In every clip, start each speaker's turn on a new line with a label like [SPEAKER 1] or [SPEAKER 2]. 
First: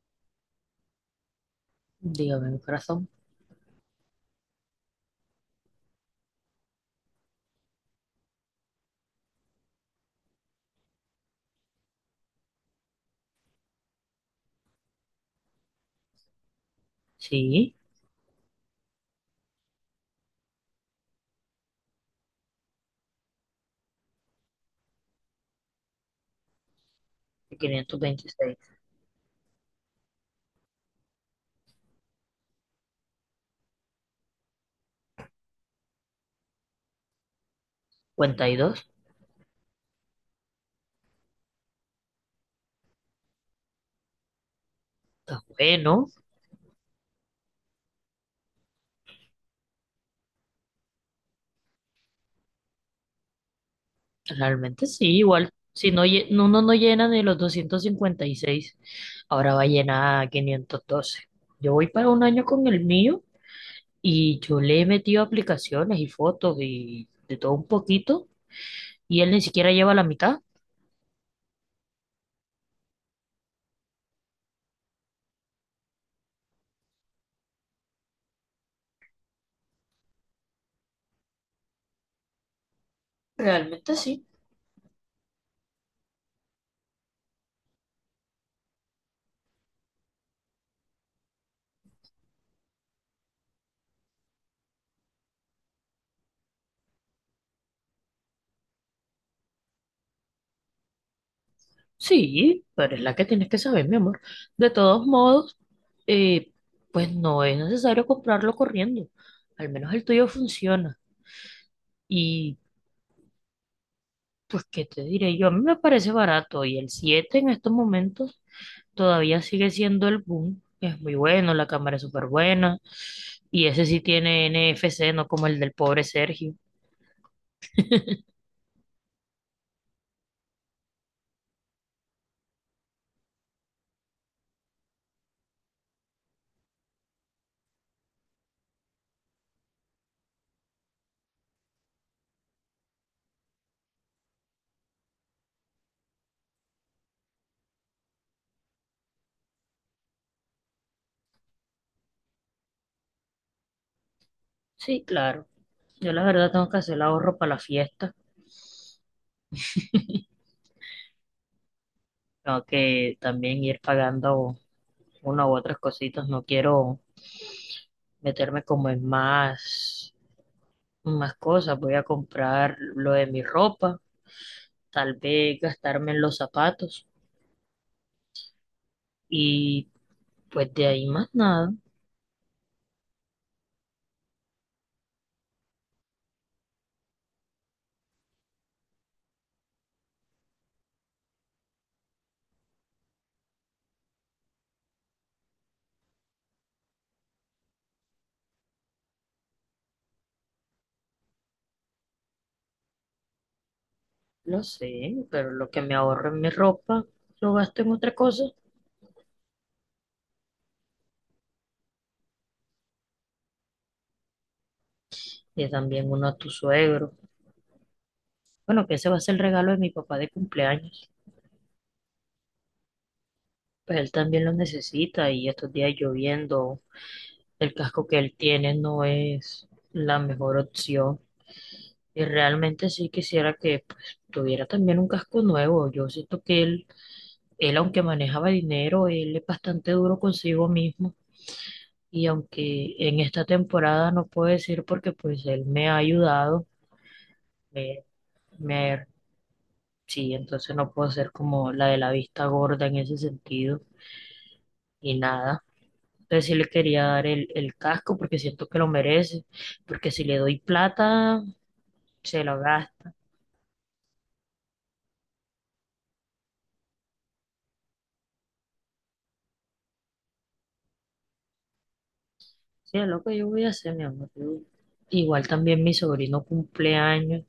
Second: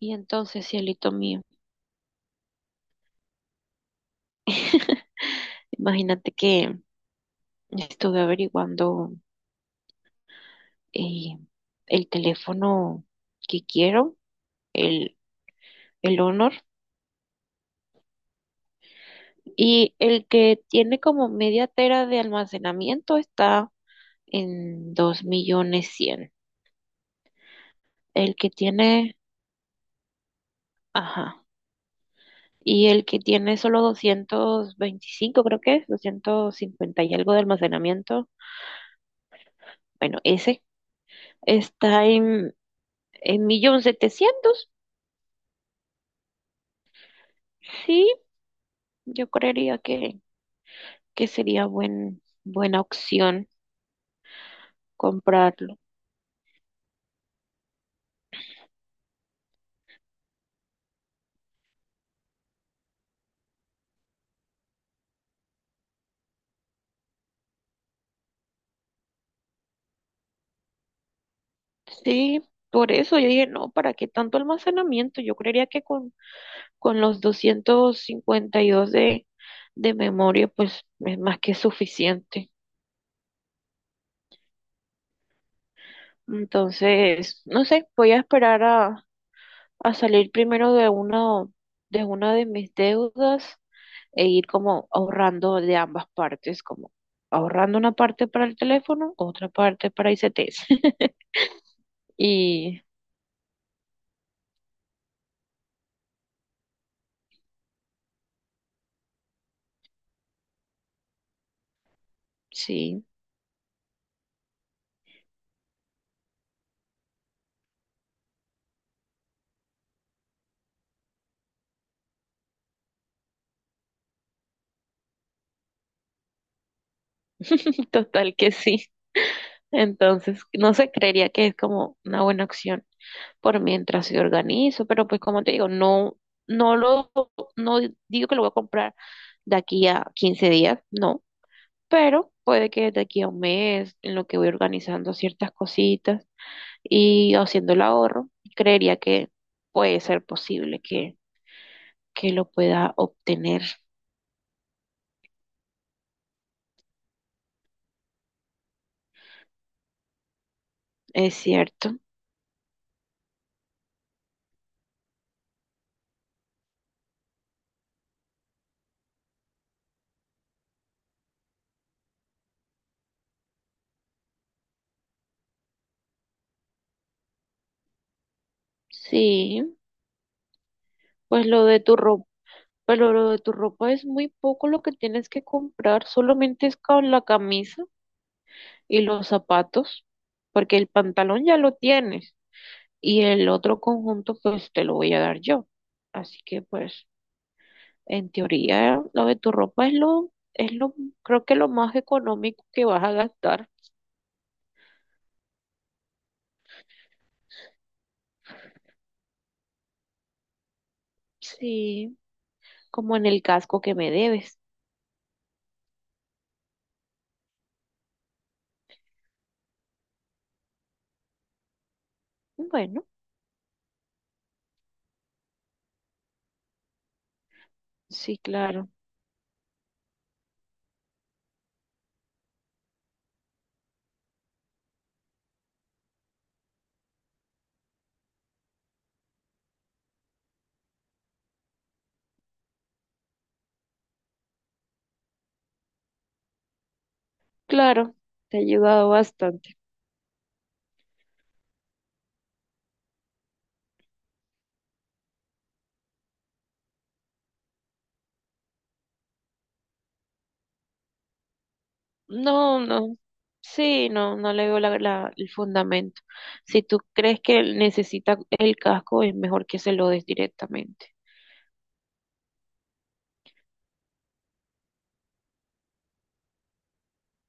[SPEAKER 1] Y entonces, cielito mío,
[SPEAKER 2] Dígame, mi corazón.
[SPEAKER 1] imagínate que estuve averiguando eh, el teléfono que quiero, el, el Honor.
[SPEAKER 2] Sí,
[SPEAKER 1] Y el que tiene como media tera de almacenamiento está en 2.100.000. El que
[SPEAKER 2] 526.
[SPEAKER 1] tiene, ajá, y el que tiene solo 225, creo que es, 250 y algo de almacenamiento.
[SPEAKER 2] 52.
[SPEAKER 1] Bueno, ese está en 1.700.000.
[SPEAKER 2] Está bueno.
[SPEAKER 1] Sí, yo creería que sería buena opción
[SPEAKER 2] Realmente sí, igual.
[SPEAKER 1] comprarlo.
[SPEAKER 2] Si no, no, uno no llena ni los 256, ahora va a llenar 512. Yo voy para un año con el mío y yo le he metido aplicaciones y fotos y de todo un poquito y él ni siquiera lleva la mitad.
[SPEAKER 1] Sí, por eso yo dije, no, ¿para qué tanto almacenamiento? Yo creería que con los 252 de memoria, pues es más que suficiente.
[SPEAKER 2] Realmente sí.
[SPEAKER 1] Entonces, no sé, voy a esperar a salir primero de una de mis deudas e ir como ahorrando de ambas partes, como ahorrando una parte para el teléfono, otra parte para I C ICTs.
[SPEAKER 2] Sí,
[SPEAKER 1] Y
[SPEAKER 2] pero es la que tienes que saber, mi amor. De todos modos, eh, pues no es necesario comprarlo corriendo. Al menos el tuyo funciona. Y
[SPEAKER 1] sí,
[SPEAKER 2] pues, ¿qué te diré yo? A mí me parece barato y el 7 en estos momentos todavía sigue siendo el boom. Es muy bueno, la cámara es súper buena. Y ese sí tiene NFC, no como el del pobre Sergio.
[SPEAKER 1] total que sí. Entonces, no sé, creería que es como una buena opción por mientras se organizo, pero pues como te digo, no, no lo, no digo que lo voy a comprar de aquí a 15 días, no, pero puede que de aquí a un mes, en lo que voy organizando ciertas cositas y haciendo el ahorro, creería que puede ser posible que lo pueda obtener.
[SPEAKER 2] Sí, claro. Yo la verdad tengo que hacer el ahorro para la fiesta.
[SPEAKER 1] Es cierto.
[SPEAKER 2] Tengo que también ir pagando una u otras cositas. No quiero meterme como en más. Más cosas. Voy a comprar lo de mi ropa, tal vez gastarme en los zapatos
[SPEAKER 1] Sí,
[SPEAKER 2] y pues de ahí más
[SPEAKER 1] pues lo
[SPEAKER 2] nada.
[SPEAKER 1] de tu ropa. Pero lo de tu ropa es muy poco lo que tienes que comprar, solamente es con la camisa y los zapatos, porque el pantalón ya lo tienes y el otro conjunto pues te lo voy a dar yo. Así que pues en teoría lo de tu ropa es lo, creo que lo más económico que vas a gastar.
[SPEAKER 2] Lo sé, pero lo que me ahorro en mi ropa lo gasto en otra cosa
[SPEAKER 1] Sí, como en el casco que me debes.
[SPEAKER 2] y también uno a tu suegro. Bueno, que ese va a ser el regalo de mi papá de cumpleaños.
[SPEAKER 1] Bueno,
[SPEAKER 2] Pues él también lo necesita y estos días lloviendo, el casco que él
[SPEAKER 1] sí,
[SPEAKER 2] tiene
[SPEAKER 1] claro,
[SPEAKER 2] no es la mejor opción. Y realmente sí quisiera que pues, tuviera también un casco nuevo. Yo siento que Él, aunque manejaba dinero, él es bastante duro consigo mismo. Y aunque en esta temporada no puedo decir porque pues él me ha ayudado, me,
[SPEAKER 1] claro, te ha
[SPEAKER 2] me,
[SPEAKER 1] ayudado bastante.
[SPEAKER 2] sí, entonces no puedo ser como la de la vista gorda en ese sentido. Y nada, entonces sí le quería dar el casco porque siento que lo merece, porque si le doy plata, se lo
[SPEAKER 1] No,
[SPEAKER 2] gasta.
[SPEAKER 1] no. Sí, no, no le veo el fundamento. Si tú crees que él necesita el casco, es mejor que se lo des directamente.
[SPEAKER 2] Sí, es lo que yo voy a hacer, mi amor. Yo. Igual también mi sobrino cumpleaños.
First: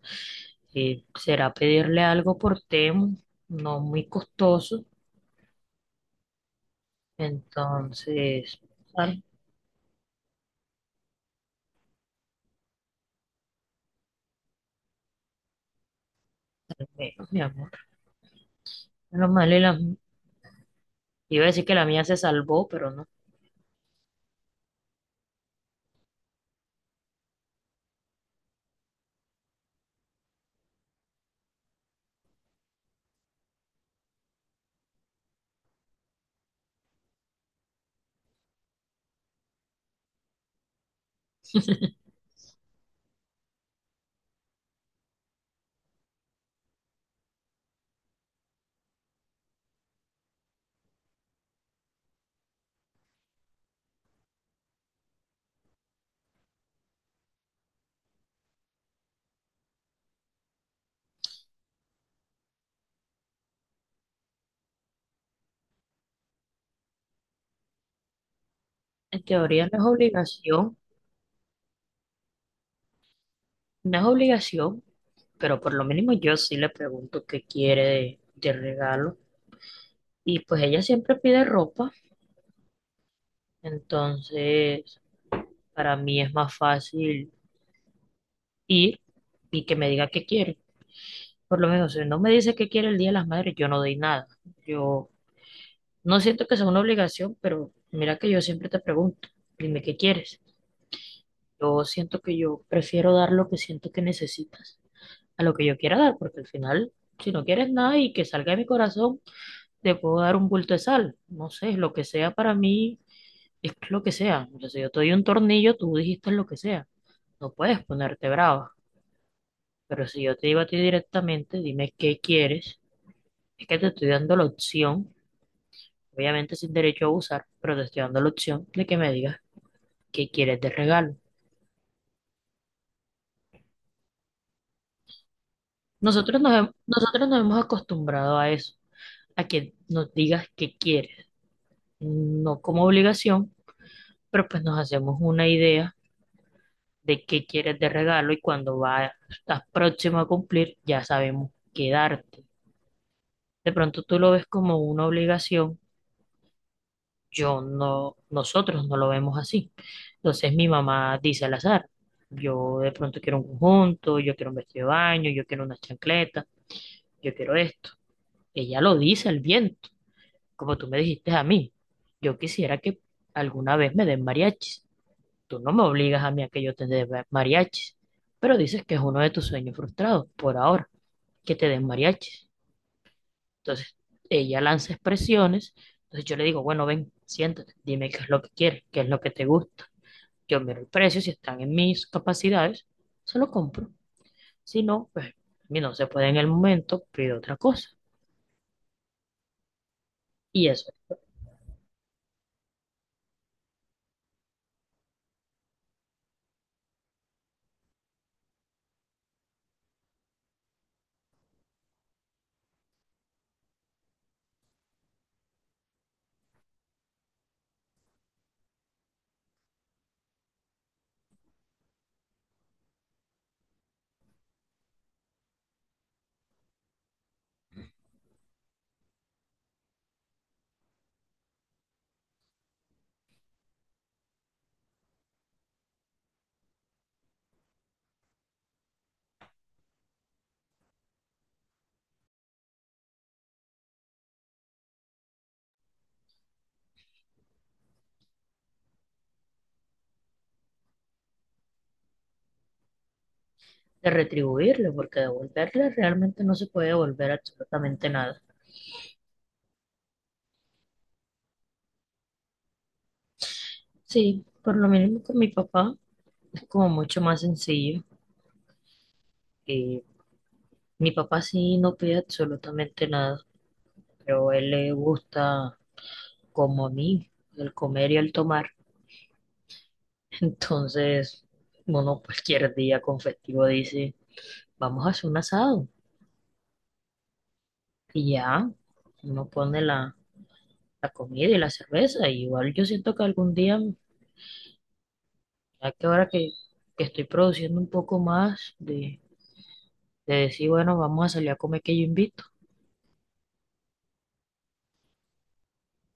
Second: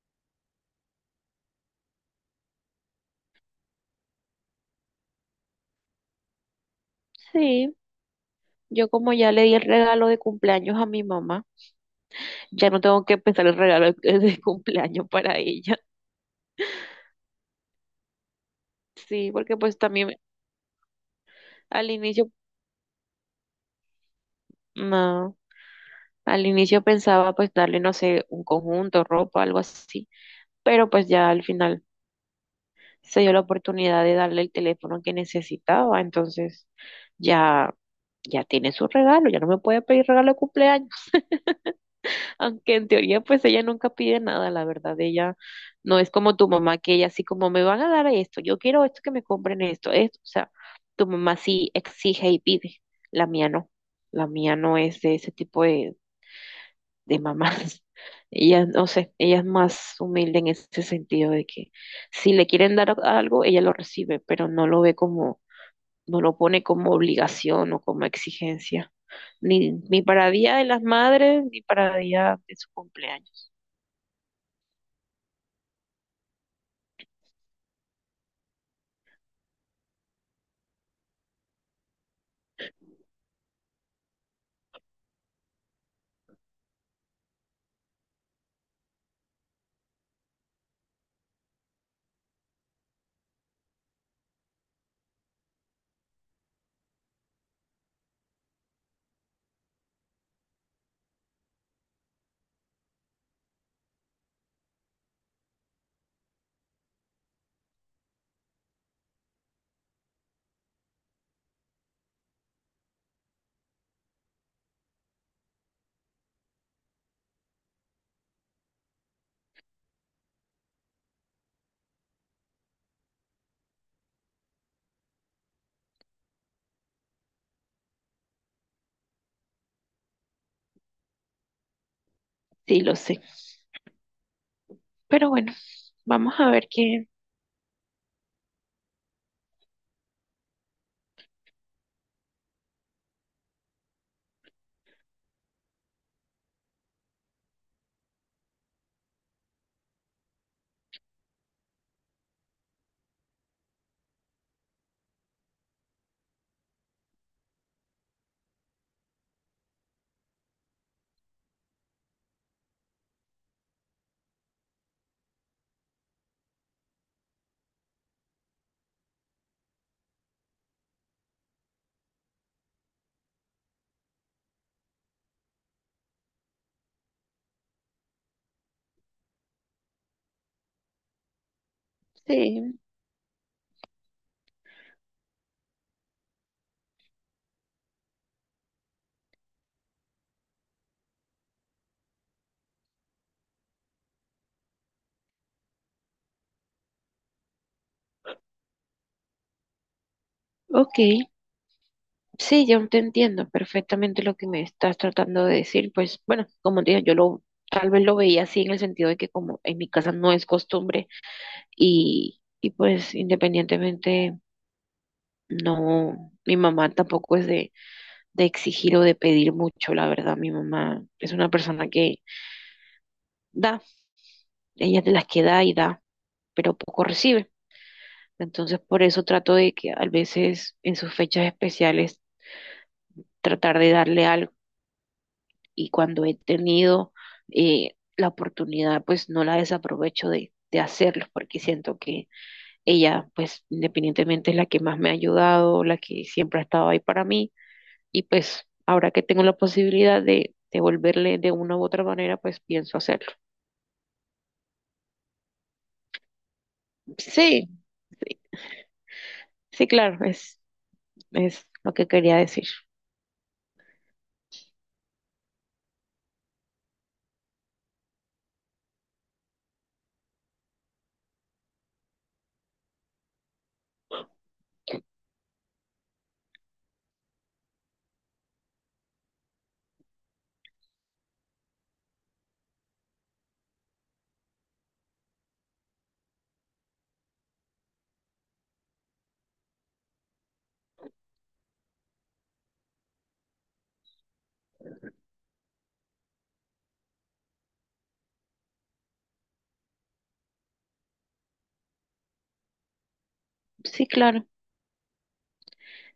[SPEAKER 2] Será pedirle algo por Temu, no muy costoso.
[SPEAKER 1] Sí,
[SPEAKER 2] Entonces,
[SPEAKER 1] yo como
[SPEAKER 2] al
[SPEAKER 1] ya le di el regalo de cumpleaños a mi mamá, ya no tengo que pensar el regalo de cumpleaños para ella.
[SPEAKER 2] menos, mi amor. Menos
[SPEAKER 1] Sí,
[SPEAKER 2] mal,
[SPEAKER 1] porque
[SPEAKER 2] y
[SPEAKER 1] pues
[SPEAKER 2] la-
[SPEAKER 1] también
[SPEAKER 2] iba a decir que la
[SPEAKER 1] al
[SPEAKER 2] mía se
[SPEAKER 1] inicio,
[SPEAKER 2] salvó, pero no.
[SPEAKER 1] no, al inicio pensaba pues darle, no sé, un conjunto, ropa, algo así, pero pues ya al final. Se dio la oportunidad de darle el teléfono que necesitaba, entonces ya, ya tiene su regalo, ya no me puede pedir regalo de cumpleaños. Aunque en teoría pues ella nunca pide nada, la verdad, ella no es como tu mamá, que ella así como me van a dar esto, yo quiero esto, que me compren esto, esto, o sea, tu mamá sí exige y pide, la mía no, la mía no es de ese tipo de mamás. Ella, no sé, ella es más humilde en ese sentido de que si le quieren dar algo, ella lo recibe, pero no lo ve como, no lo pone como obligación o como exigencia.
[SPEAKER 2] En teoría
[SPEAKER 1] Ni,
[SPEAKER 2] no es
[SPEAKER 1] ni para Día de
[SPEAKER 2] obligación,
[SPEAKER 1] las Madres, ni para Día de su cumpleaños.
[SPEAKER 2] no es obligación, pero por lo mínimo yo sí le pregunto qué quiere de regalo. Y pues ella siempre pide ropa, entonces para mí es más fácil ir y que me diga qué quiere. Por lo menos, si no me dice qué quiere el Día de las Madres, yo no doy nada. Yo no siento que sea una obligación, pero mira que yo siempre te pregunto, dime qué quieres. Yo siento que yo prefiero dar lo que siento que necesitas a lo que yo quiera dar, porque al final, si no quieres nada y que salga de mi corazón, te puedo dar un bulto de sal. No sé, lo que sea para mí es lo que sea. O sea, si yo te doy un tornillo, tú dijiste lo que sea. No puedes ponerte brava, pero si yo te digo a ti directamente, dime qué quieres, es que te estoy dando la opción, obviamente sin derecho a abusar, pero te estoy dando la opción de que me digas ¿qué quieres de regalo?
[SPEAKER 1] Sí, lo sé. Pero bueno, vamos a ver qué.
[SPEAKER 2] Nosotros nos hemos acostumbrado a eso, a que nos digas qué quieres, no como obligación, pero pues nos hacemos una idea de qué quieres de regalo y estás próximo a cumplir, ya sabemos qué darte. De pronto tú lo ves como una obligación, yo no, nosotros no lo vemos así. Entonces mi mamá dice al azar, yo de pronto quiero un conjunto, yo quiero un vestido de baño, yo quiero una chancleta, yo quiero esto. Ella lo dice al viento como tú me dijiste a mí, yo quisiera que alguna vez me den mariachis. Tú no me obligas a mí a que yo te dé ma- mariachis, pero dices que es uno de tus sueños frustrados por ahora, que te den mariachis.
[SPEAKER 1] Sí,
[SPEAKER 2] Entonces, ella lanza expresiones, entonces yo le digo, bueno, ven, siéntate, dime qué es lo que quieres, qué es lo que te gusta. Yo miro el precio, si están en mis capacidades, se lo compro. Si no, pues, a mí no se puede en el momento, pido otra cosa. Y eso
[SPEAKER 1] ok. Sí, yo te entiendo perfectamente lo que me estás tratando de decir. Pues bueno, como te digo, yo lo, tal vez lo veía así en el sentido de que como en mi casa no es costumbre y pues independientemente, no, mi mamá tampoco es de exigir o de pedir mucho, la verdad, mi mamá es una persona que da, ella es de las que da y da, pero poco recibe. Entonces, por eso trato de que a veces en sus fechas especiales tratar de darle algo y cuando he tenido la oportunidad, pues no la desaprovecho de hacerlo porque siento que ella, pues, independientemente es la que más me ha ayudado, la que siempre ha estado ahí para mí. Y pues, ahora que tengo la posibilidad de devolverle de una u otra manera, pues pienso hacerlo.
[SPEAKER 2] de retribuirle, porque devolverle realmente no se puede devolver
[SPEAKER 1] Sí,
[SPEAKER 2] absolutamente nada.
[SPEAKER 1] sí, claro, es lo que quería decir.
[SPEAKER 2] Sí, por lo mismo con mi papá es como mucho más sencillo. Eh, mi papá sí no pide absolutamente nada, pero a él le gusta, como a mí, el comer y el tomar. Entonces, uno cualquier día con festivo dice, vamos a hacer un asado. Y ya, uno pone la comida y la cerveza. Y igual yo siento que algún día ya que estoy produciendo un poco más de decir, bueno, vamos a salir a comer que yo invito.
[SPEAKER 1] Sí, claro,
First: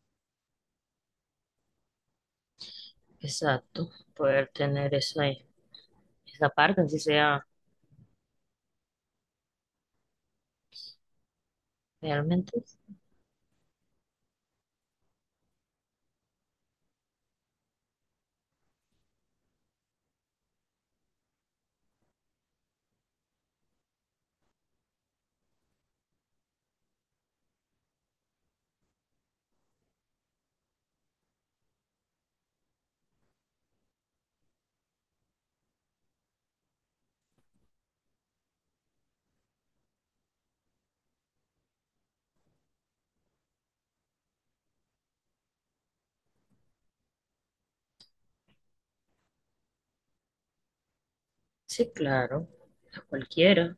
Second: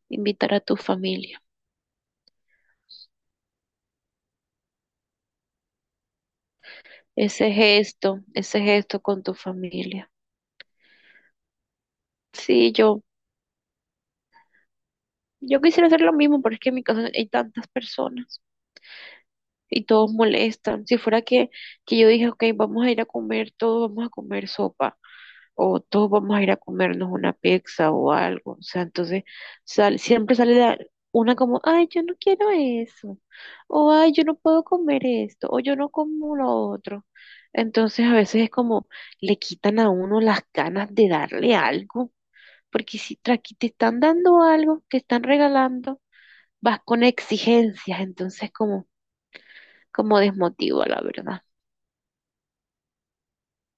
[SPEAKER 1] invitar a tu familia.
[SPEAKER 2] Exacto, poder tener esa, esa parte, así sea
[SPEAKER 1] Ese gesto con tu familia.
[SPEAKER 2] realmente.
[SPEAKER 1] Sí, yo quisiera hacer lo mismo, pero es que en mi casa hay tantas personas y todos molestan. Si fuera que yo dije, ok, vamos a ir a comer todos, vamos a comer sopa o todos vamos a ir a comernos una pizza o algo. O sea, entonces sal- siempre sale la- una como, ay, yo no quiero eso, o ay, yo no puedo comer esto, o yo no como lo otro. Entonces a veces es como le quitan a uno las ganas de darle algo, porque si tra- aquí te están dando algo, te están regalando, vas con exigencias, entonces como, como desmotiva, la verdad.
[SPEAKER 2] Sí, claro, a cualquiera. A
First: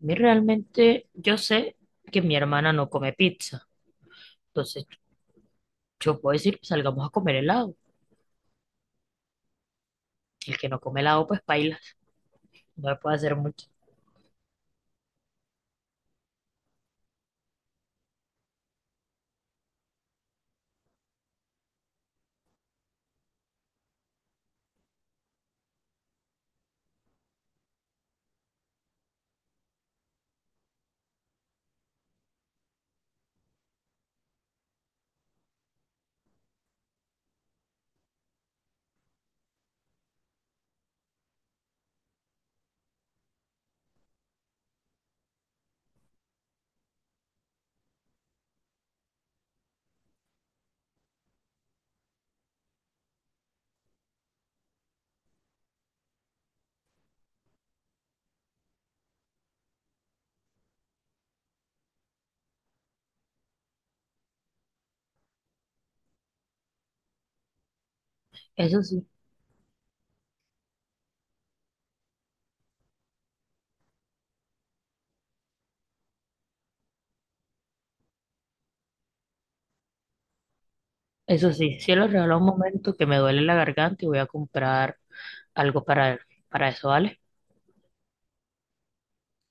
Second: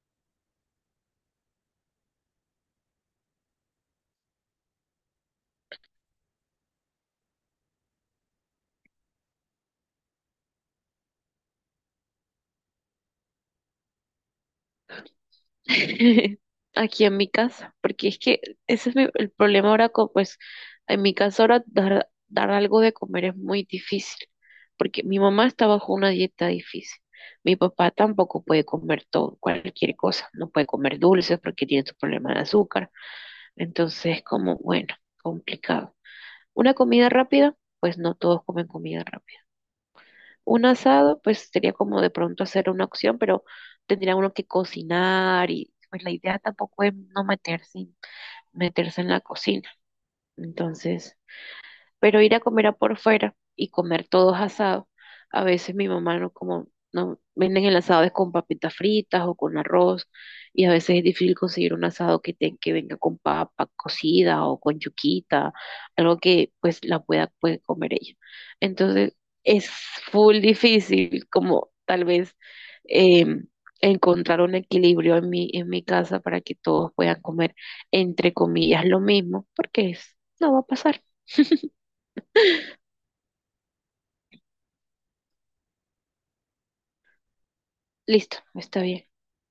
[SPEAKER 2] mí realmente, yo sé que mi hermana no come pizza, entonces yo puedo decir, salgamos a comer helado. El que no come helado, pues paila, no le puede hacer mucho.
[SPEAKER 1] Aquí en mi casa, porque es que ese es mi- el problema ahora con, pues, en mi casa ahora dar algo de comer es muy difícil, porque mi mamá está bajo una dieta difícil. Mi papá tampoco puede comer todo, cualquier cosa, no puede comer dulces porque tiene su problema de azúcar. Entonces, como, bueno, complicado. Una comida rápida, pues no todos comen comida rápida. Un asado, pues sería como de pronto hacer una opción, pero tendría uno que cocinar y pues la idea tampoco es no meterse, meterse en la cocina. Entonces, pero ir a comer a por fuera y comer todos asados. A veces mi mamá no como, no venden el asado es con papitas fritas o con arroz, y a veces es difícil conseguir un asado que, te- que venga con papa cocida o con yuquita, algo que pues la pueda puede comer ella.
[SPEAKER 2] Eso sí,
[SPEAKER 1] Entonces es full difícil como tal vez em, encontrar un equilibrio en mi casa para que todos puedan comer entre comillas lo mismo, porque es, no va a pasar.
[SPEAKER 2] eso sí, si lo regalo un momento que me duele la garganta y voy a comprar algo para eso, ¿vale?
[SPEAKER 1] Listo, está bien.